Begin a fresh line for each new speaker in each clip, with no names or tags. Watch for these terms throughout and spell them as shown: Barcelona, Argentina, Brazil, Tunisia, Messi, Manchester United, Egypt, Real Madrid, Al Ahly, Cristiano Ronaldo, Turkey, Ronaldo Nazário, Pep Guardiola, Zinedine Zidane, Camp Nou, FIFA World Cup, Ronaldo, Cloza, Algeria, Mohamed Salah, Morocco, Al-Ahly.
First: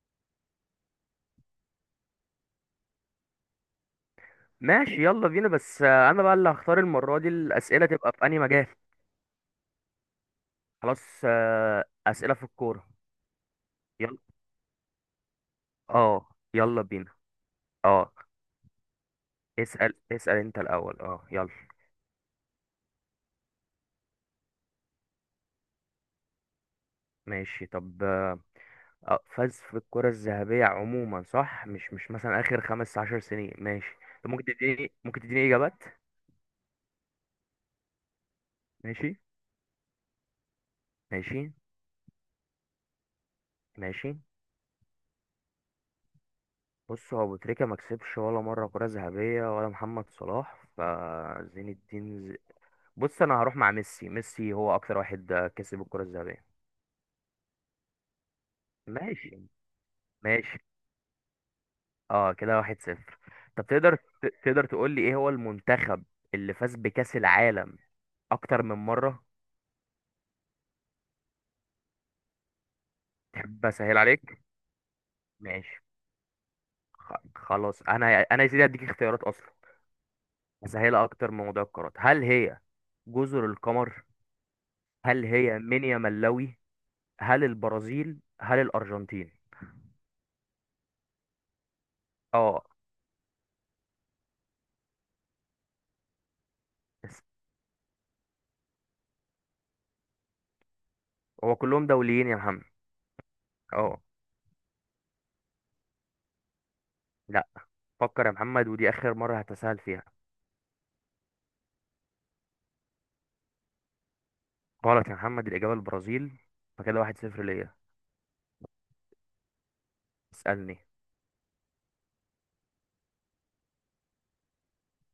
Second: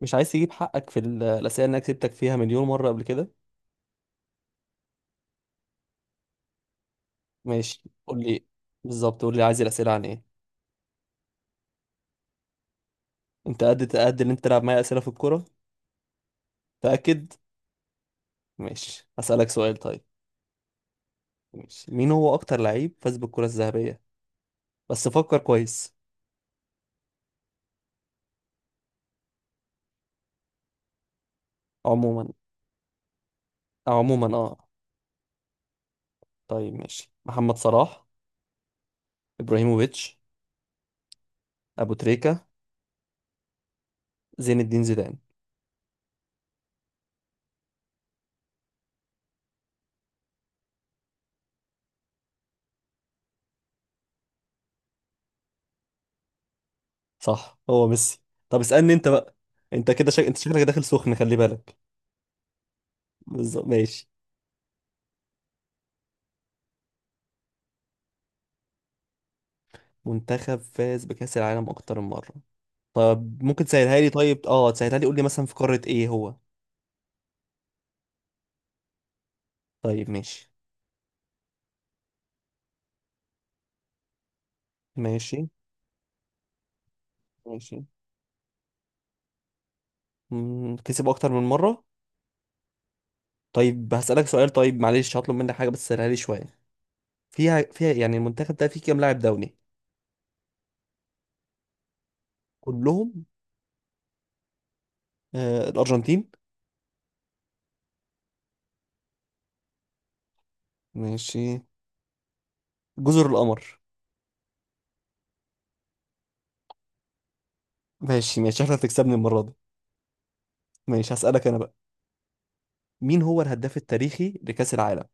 مش عايز تجيب حقك في الأسئلة اللي أنا كسبتك فيها مليون مرة قبل كده.
ماشي يلا بينا بس انا بقى اللي هختار المره دي
ماشي،
الاسئله تبقى
قول
في انهي
لي.
مجال.
بالظبط، قول لي عايز الأسئلة عن إيه.
خلاص اسئله في الكوره.
أنت قد
يلا.
قد اللي أنت تلعب معايا أسئلة في الكورة؟
اه يلا بينا.
تأكد.
اه
ماشي، هسألك سؤال
اسال
طيب.
اسال انت الاول اه يلا.
ماشي، مين هو أكتر لعيب فاز بالكرة الذهبية؟ بس فكر كويس.
ماشي طب فاز في الكره الذهبيه عموما، صح؟ مش
عموما،
مثلا اخر 15 سنين
أو
ماشي.
عموما
طب ممكن تديني، ممكن تديني اجابات.
طيب ماشي، محمد صلاح،
ماشي.
إبراهيموفيتش،
ماشي.
أبو تريكة،
ماشي.
زين الدين زيدان.
بص هو ابو تريكه ما كسبش ولا مره كره ذهبيه، ولا محمد صلاح فزين الدين. بص انا هروح مع ميسي. ميسي هو اكتر واحد كسب الكرة الذهبية.
صح، هو ميسي. طب اسألني أنت بقى.
ماشي.
أنت كده أنت
ماشي.
شكلك داخل سخن، خلي بالك.
اه كده 1-0.
بالظبط
طب تقدر
ماشي.
تقدر تقول لي ايه هو المنتخب اللي فاز بكأس العالم اكتر من مرة؟
منتخب فاز بكأس العالم أكتر من مرة. طب ممكن
تحب اسهل
تسهلها لي؟
عليك؟
طيب، تسهلها لي، قول لي مثلا في
ماشي.
قارة ايه هو.
خلاص انا يا سيدي هديك اختيارات اصلا.
طيب، ماشي
اسهلها اكتر من موضوع القارات، هل هي جزر القمر؟ هل
ماشي
هي مينيا ملاوي؟ هل
ماشي.
البرازيل؟ هل الارجنتين؟
كسب أكتر من مرة.
اه
طيب هسألك سؤال طيب، معلش هطلب منك حاجة، بس سهلها لي شوية.
بس.
فيها يعني المنتخب ده فيه كام لاعب دولي؟
هو كلهم دوليين يا محمد.
كلهم؟
اه.
الأرجنتين؟
لا. فكر يا محمد، ودي اخر مره هتساءل فيها.
ماشي، جزر القمر.
غلط يا محمد، الاجابه البرازيل. فكده 1-0 ليا.
ماشي ماشي، احنا هتكسبني المرة دي.
اسالني.
ماشي، هسألك أنا بقى. مين هو الهداف التاريخي لكأس العالم؟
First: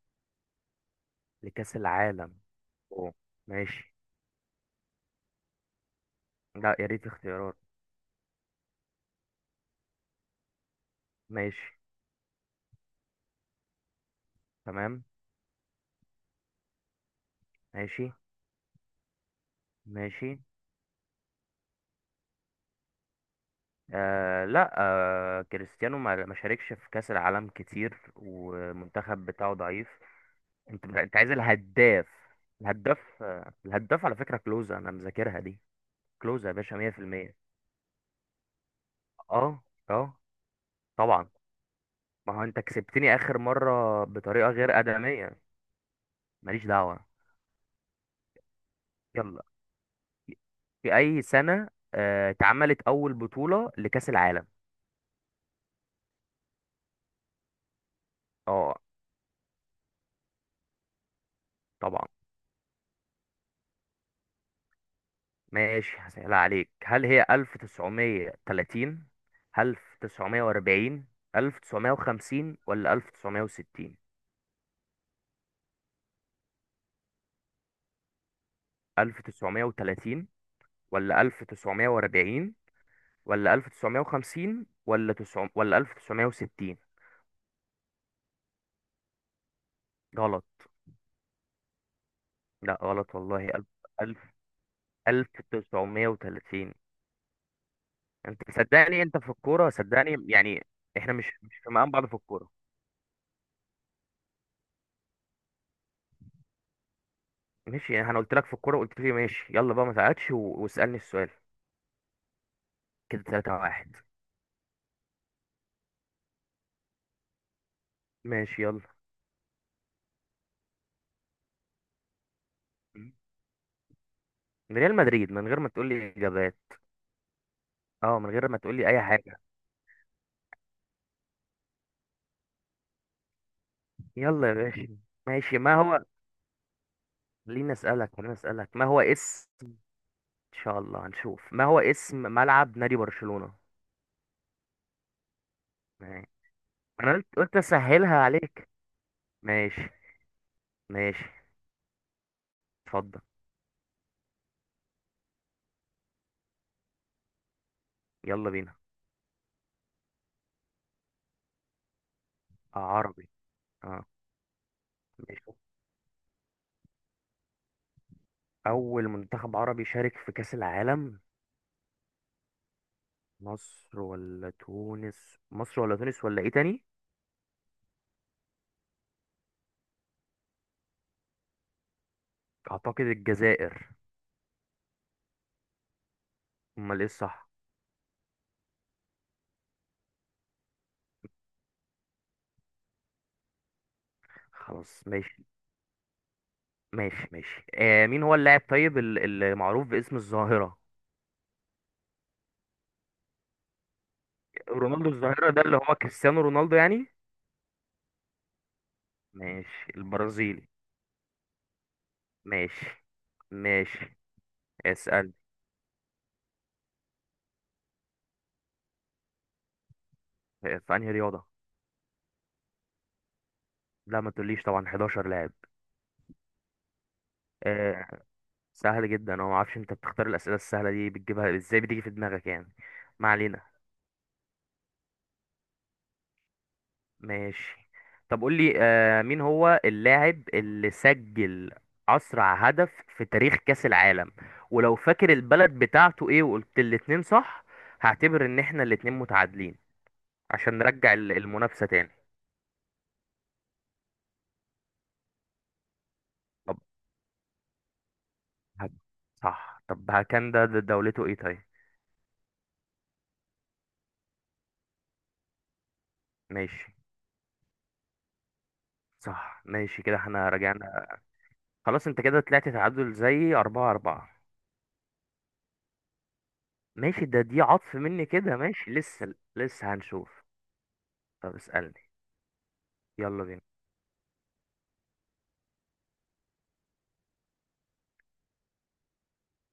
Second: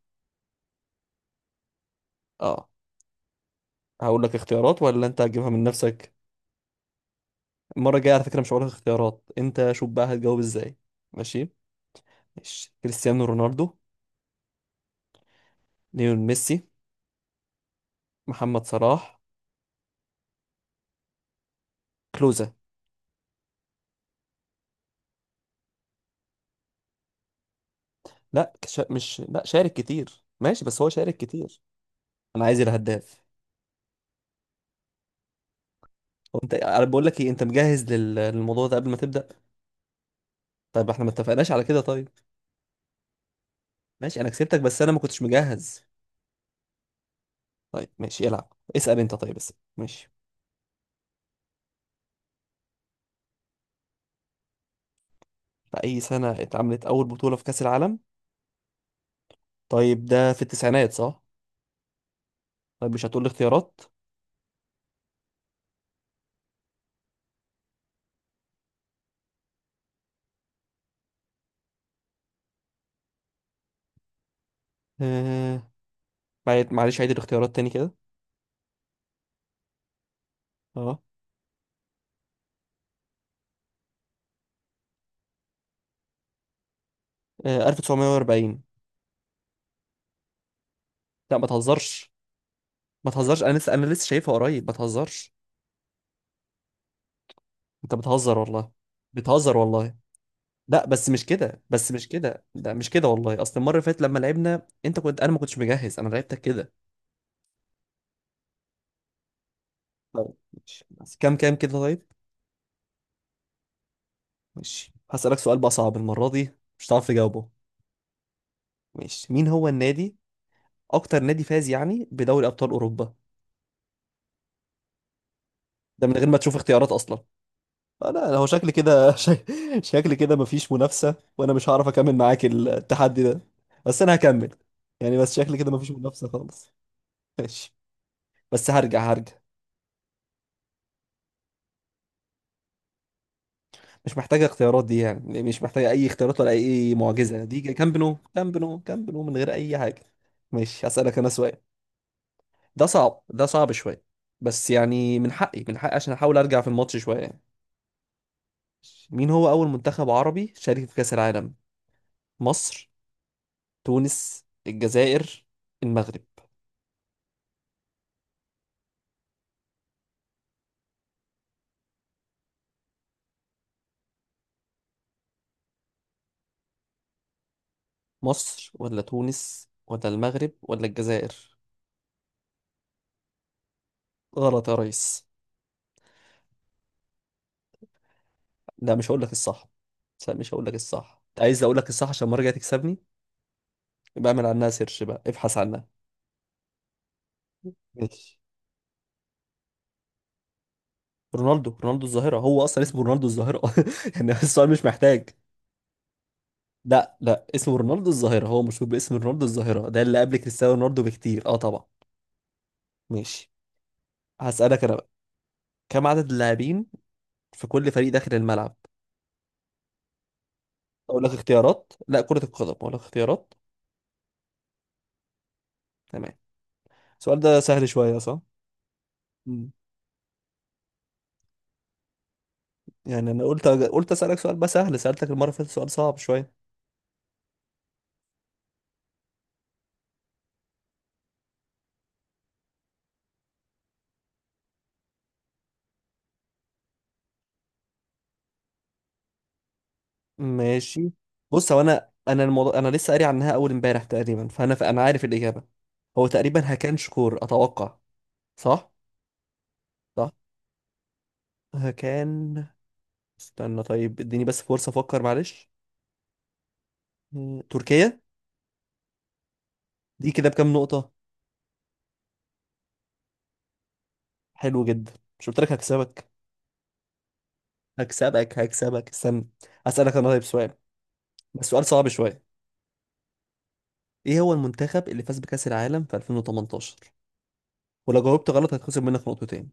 لكاس العالم.
اه.
أوه. ماشي.
هقول لك اختيارات ولا انت هتجيبها من نفسك؟
لا، يا ريت اختيارات.
المرة الجاية على فكرة مش هقولك اختيارات، انت شوف بقى هتجاوب ازاي. ماشي،
ماشي.
ماشي، كريستيانو رونالدو،
تمام.
ليون ميسي،
ماشي.
محمد صلاح،
ماشي
كلوزا.
لا كريستيانو ما شاركش في كأس العالم كتير،
لا مش،
والمنتخب
لا
بتاعه
شارك
ضعيف.
كتير، ماشي، بس
انت
هو
انت
شارك
عايز
كتير.
الهداف؟
انا عايز
الهداف،
الهداف.
الهداف على فكرة كلوزا انا مذاكرها دي.
هو
كلوزا يا
انت،
باشا
انا بقول لك ايه، انت
100%.
مجهز للموضوع ده قبل ما تبدأ؟
اه. اه
طيب احنا ما
طبعا.
اتفقناش على كده؟ طيب
ما هو انت كسبتني اخر مرة
ماشي، انا
بطريقة
كسبتك
غير
بس انا ما كنتش
ادمية.
مجهز.
ماليش دعوة.
طيب ماشي، العب، اسأل انت، طيب
يلا.
بس ماشي.
في اي سنة اتعملت اول بطولة لكأس العالم؟
في اي سنة اتعملت اول بطولة في كأس العالم؟
اه
طيب، ده في التسعينات صح؟
طبعا.
طيب مش هتقول لي اختيارات؟
ماشي هسهلها عليك، هل هي 1930، 1940، 1950، ولا 1960؟
معلش عيد الاختيارات تاني كده.
1930،
اه.
ولا 1940، ولا 1950، ولا 9، ولا 1960؟
1940.
غلط.
لا، ما تهزرش.
لا
ما
غلط
تهزرش،
والله.
انا لسه
1000.
شايفها قريب، ما تهزرش.
1930.
انت بتهزر
انت
والله.
صدقني، انت في
بتهزر
الكورة
والله.
صدقني يعني.
لا بس
احنا مش
مش
مش
كده،
في مقام
بس
بعض
مش
في
كده،
الكورة.
لا مش كده والله، اصل المره اللي فاتت لما لعبنا انت كنت انا ما كنتش مجهز، انا لعبتك كده.
ماشي، انا قلت لك في الكورة، قلت لي ماشي يلا بقى ما
طيب
تعادش و...
ماشي،
واسألني
بس
السؤال.
كام كام كده طيب.
كده 3 واحد.
ماشي هسألك سؤال بقى صعب، المره دي مش هتعرف تجاوبه.
ماشي. يلا.
ماشي، مين هو النادي، اكتر نادي فاز يعني بدوري ابطال اوروبا؟
من ريال مدريد، من غير ما تقول
ده
لي
من غير ما تشوف
اجابات.
اختيارات اصلا.
اه
انا
من
أنا هو
غير ما
شكلي
تقول لي اي
كده
حاجة.
شكلي كده مفيش منافسة، وانا مش هعرف اكمل معاك التحدي ده. بس انا
يلا
هكمل.
يا باشا.
يعني بس شكلي
ماشي
كده
ما
مفيش
هو.
منافسة خالص.
خليني
ماشي
اسألك، خليني
بس
اسألك ما هو
هرجع
اسم، ان شاء الله هنشوف، ما هو اسم ملعب نادي برشلونة؟
مش محتاجة اختيارات دي، يعني مش محتاجة اي
ماشي.
اختيارات ولا اي
انا قلت،
معجزة،
قلت
دي كامب
اسهلها
نو، كامب
عليك.
نو، كامب نو، من غير اي
ماشي.
حاجة. ماشي هسألك
ماشي.
انا سؤال، ده
اتفضل.
صعب، ده صعب شوية، بس يعني من حقي عشان احاول ارجع في الماتش شوية يعني.
يلا بينا.
مين هو اول منتخب عربي شارك في كأس العالم؟ مصر،
عربي. اه
تونس، الجزائر،
ماشي.
المغرب.
اول منتخب عربي شارك في كأس العالم، مصر ولا تونس؟ مصر ولا تونس ولا ايه تاني؟
مصر ولا تونس ولا المغرب ولا الجزائر.
اعتقد الجزائر.
غلط يا ريس.
امال ايه الصح؟
لا مش هقول لك الصح. لا مش هقول لك الصح، انت عايز اقول لك الصح عشان المره الجايه تكسبني؟ يبقى اعمل عنها سيرش
خلاص
بقى،
ماشي.
ابحث عنها.
ماشي. ماشي آه، مين هو
ماشي،
اللاعب طيب المعروف باسم الظاهرة؟
رونالدو الظاهره، هو اصلا اسمه رونالدو الظاهره. يعني السؤال مش
رونالدو
محتاج.
الظاهرة ده اللي هو كريستيانو رونالدو يعني؟
لا لا، اسمه رونالدو الظاهره، هو مشهور باسم رونالدو
ماشي
الظاهره، ده اللي قبل
البرازيلي.
كريستيانو رونالدو بكتير، اه طبعا.
ماشي.
ماشي،
ماشي.
هسألك انا بقى:
اسأل.
كم عدد اللاعبين في كل فريق داخل الملعب؟
في انهي
اقول لك
رياضة؟
اختيارات؟ لا كرة القدم، اقول لك اختيارات.
لا ما تقوليش، طبعا 11 لاعب.
تمام. السؤال ده سهل
آه،
شوية صح؟
سهل جدا. انا ما
مم.
اعرفش انت بتختار الاسئله السهله دي، بتجيبها ازاي، بتيجي في دماغك يعني. ما
يعني أنا
علينا.
قلت أسألك سؤال بقى سهل، سألتك المرة اللي فاتت سؤال صعب شوية.
ماشي. طب قول لي مين هو اللاعب اللي سجل اسرع هدف في تاريخ كاس العالم؟ ولو فاكر البلد بتاعته ايه وقلت الاتنين صح، هعتبر ان احنا الاتنين متعادلين عشان
ماشي،
نرجع
بص، هو
المنافسه تاني.
أنا الموضوع، أنا لسه قاري عنها أول امبارح تقريبا، فأنا عارف الإجابة. هو تقريبا
طب
هكان شكور أتوقع. صح؟
هب- صح. طب ها
صح،
كان ده، ده دولته ايه طيب؟
هكان. استنى طيب، اديني بس فرصة أفكر، معلش.
ماشي
تركيا.
صح، ماشي كده
دي كده
احنا
بكام نقطة؟
رجعنا. خلاص انت كده طلعت تعادل زي 4-4.
حلو جدا. مش قلت لك هكسبك؟
ماشي، ده دي عطف مني كده.
هكسبك
ماشي
هكسبك
لسه،
استنى.
لسه
أسألك أنا طيب
هنشوف.
سؤال،
طب
بس سؤال
اسألني.
صعب شوية.
يلا بينا.
إيه هو المنتخب اللي فاز بكأس العالم في 2018؟ ولو جاوبت غلط هتخصم منك نقطتين.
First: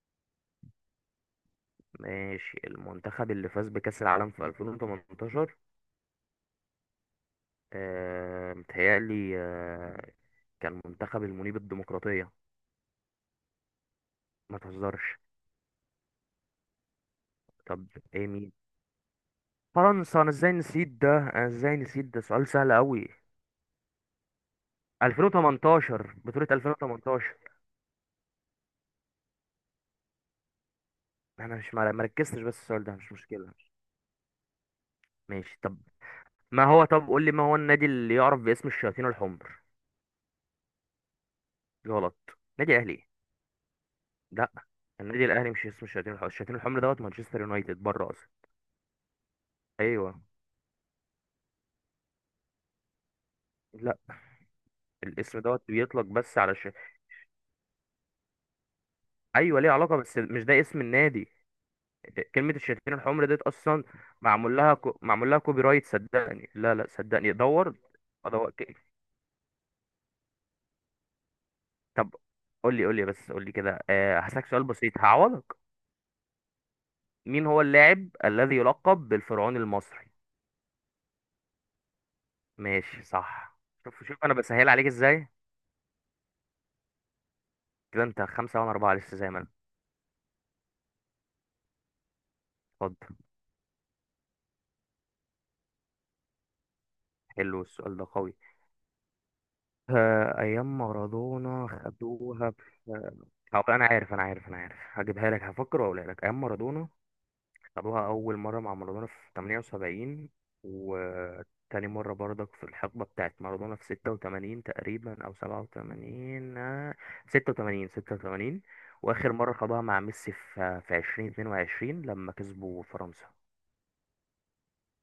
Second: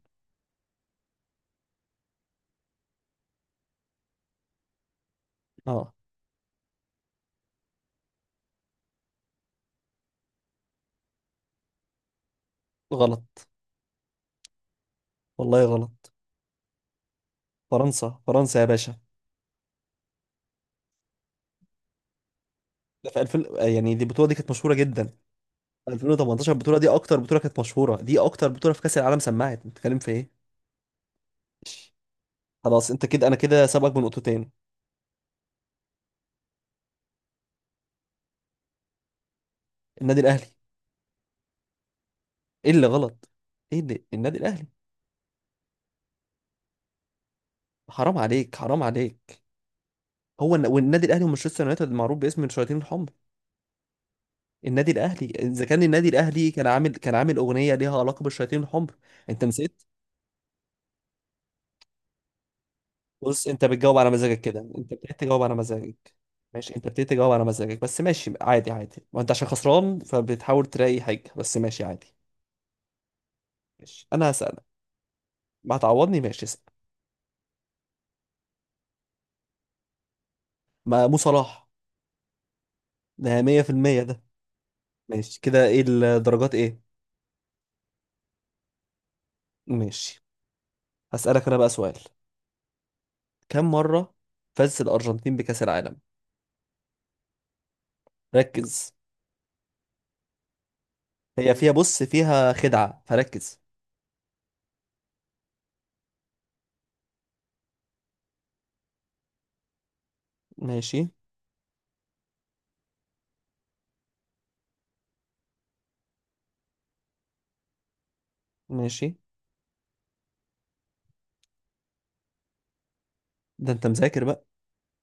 ماشي، المنتخب اللي فاز بكأس العالم في 2018؟
اه.
آه متهيألي آه كان منتخب المنيب الديمقراطية.
غلط
ما تهزرش.
والله. غلط.
طب.
فرنسا،
ايه مين؟
فرنسا يا باشا.
فرنسا. انا ازاي نسيت ده، انا ازاي نسيت ده، سؤال سهل قوي.
ده في 2000، يعني دي البطوله دي كانت مشهوره جدا.
2018، بطولة
2018، البطوله دي اكتر
2018؟
بطوله كانت مشهوره، دي اكتر بطوله في كاس العالم. سمعت انت بتتكلم في ايه؟
انا مش مر-
ماشي.
مركزتش، بس السؤال
خلاص،
ده
انت
مش
كده، انا
مشكلة.
كده سابقك بنقطتين.
ماشي. طب ما هو، طب قول لي، ما هو النادي اللي يعرف باسم الشياطين الحمر؟
النادي الاهلي.
غلط.
ايه
نادي
اللي
اهلي؟
غلط؟ ايه اللي النادي
لا،
الاهلي؟
النادي الاهلي مش اسمه الشياطين الحمر، الشياطين الحمر دوت مانشستر يونايتد بره
حرام
اصلا.
عليك، حرام عليك.
ايوه.
هو والنادي الاهلي ومانشستر يونايتد معروف باسم الشياطين الحمر.
لا،
النادي الاهلي،
الاسم دوت
اذا كان
بيطلق
النادي
بس
الاهلي
على
كان عامل اغنيه ليها علاقه بالشياطين الحمر. انت
ايوه، ليه
نسيت.
علاقه بس مش ده اسم النادي. كلمه الشياطين الحمر ديت
بص، انت
اصلا
بتجاوب على مزاجك
معمول
كده،
لها
انت ابتديت
معمول لها
تجاوب على
كوبي رايت
مزاجك.
صدقني.
ماشي،
لا،
انت
لا،
ابتديت تجاوب
صدقني
على
دور.
مزاجك، بس ماشي
ادور
عادي
ك-
عادي، ما انت عشان خسران فبتحاول تلاقي حاجه، بس ماشي عادي.
طب قول لي، قول لي، بس قول لي كده.
ماشي،
أه
انا
هسألك
هسألك.
سؤال بسيط هعوضك.
ما هتعوضني؟ ماشي، اسأل.
مين هو اللاعب الذي يلقب بالفرعون المصري؟
ما مو صلاح.
ماشي
ده
صح.
100%
شوف، شوف
ده.
انا بسهل عليك ازاي.
ماشي كده، ايه الدرجات ايه؟
كده انت 5 وانا 4 لسه زي ما أنا.
ماشي، هسألك انا بقى سؤال:
اتفضل.
كم مره فاز الارجنتين بكأس العالم؟
حلو السؤال ده قوي.
ركز.
ايام
هي
مارادونا
فيها، بص
خدوها
فيها خدعه
في.
فركز.
هو انا عارف، انا عارف، انا عارف هجيبها لك، هفكر واقولها لك. ايام مارادونا خدوها اول مره مع مارادونا في 78.
ماشي،
وتاني مره برضك في الحقبه بتاعت مارادونا في 86 تقريبا او 87، 86، 86.
ماشي،
واخر مره خدوها مع ميسي في 2022 لما كسبوا فرنسا.
ده انت مذاكر بقى.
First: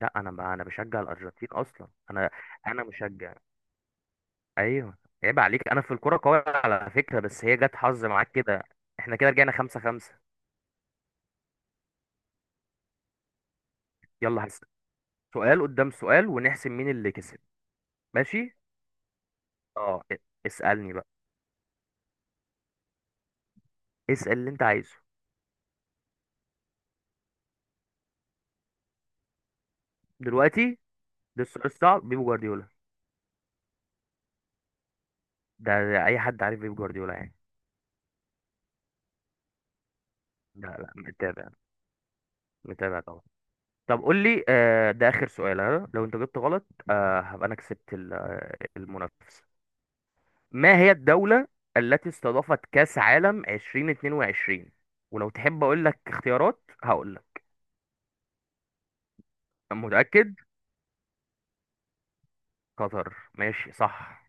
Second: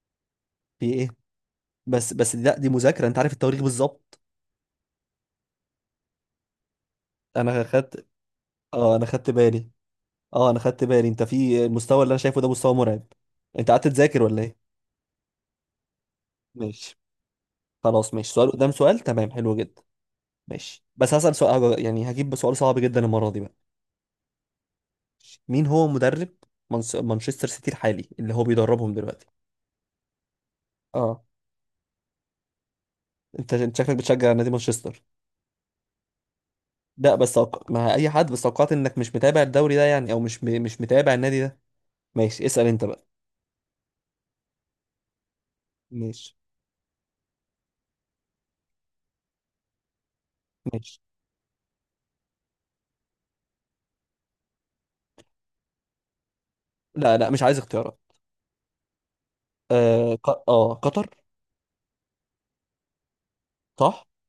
لا، انا بقى انا
في
بشجع
ايه.
الارجنتين اصلا
بس
انا.
بس لا، دي
انا
مذاكره، انت عارف
مشجع.
التواريخ بالظبط.
ايوه. عيب عليك، انا في الكوره قوي على فكره، بس هي
انا
جت حظ
خدت.
معاك كده.
اه، انا
احنا
خدت
كده رجعنا
بالي.
5-5.
اه، انا خدت بالي، انت في المستوى اللي انا شايفه ده مستوى مرعب. انت قعدت تذاكر ولا
يلا
ايه؟
سؤال قدام سؤال ونحسب مين
ماشي،
اللي كسب.
خلاص ماشي، سؤال
ماشي.
قدام سؤال، تمام، حلو جدا.
اه ا-
ماشي،
اسألني بقى.
بس هسأل سؤال يعني هجيب سؤال صعب جدا المرة دي بقى.
اسأل اللي انت عايزه.
مين هو مدرب مانشستر سيتي الحالي اللي هو بيدربهم دلوقتي؟
دلوقتي؟
اه.
ده السؤال الصعب؟ بيب جوارديولا.
انت شكلك بتشجع نادي مانشستر.
ده, ده اي حد عارف بيب
لا
جوارديولا
بس
يعني.
ما اي حد، بس توقعت انك مش متابع الدوري ده يعني، او مش
لا،
مش
لا،
متابع النادي
متابع.
ده. ماشي، اسأل انت
متابع
بقى.
طبعا. طب قول لي ده اخر سؤال ها؟ لو انت
ماشي،
جبت غلط هبقى انا كسبت المنافسة. ما هي
ماشي.
الدولة التي استضافت كأس عالم 2022؟ ولو تحب اقول لك اختيارات هقول
لا لا، مش
لك.
عايز اختيارات.
متأكد؟
اه قطر.
قطر، ماشي
صح.
صح.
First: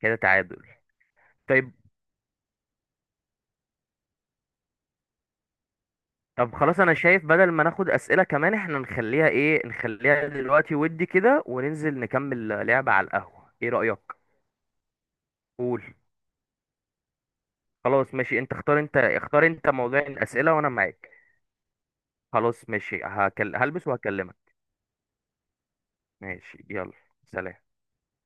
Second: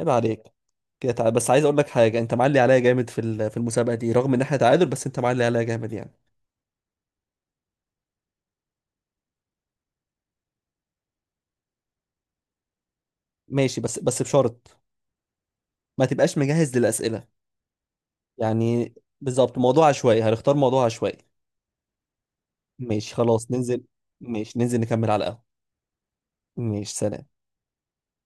عيب
كده
عليك.
تعادل.
كده تعال، بس عايز
طيب.
اقول لك حاجه، انت معلي عليا جامد في في المسابقه دي، رغم ان احنا تعادل، بس انت معلي عليا جامد يعني.
طب خلاص انا شايف بدل ما ناخد أسئلة كمان، احنا نخليها ايه، نخليها دلوقتي ودي كده وننزل نكمل لعبة على القهوة، ايه
ماشي، بس
رأيك؟
بس بشرط.
قول.
ما تبقاش مجهز للاسئله.
خلاص ماشي، انت اختار،
يعني،
انت اختار
بالظبط،
انت
موضوع
موضوع
عشوائي، هنختار
الأسئلة وانا
موضوع
معاك.
عشوائي.
خلاص ماشي
ماشي خلاص ننزل.
هلبس وهكلمك.
ماشي ننزل نكمل على القهوه.
ماشي يلا.
ماشي سلام.
سلام.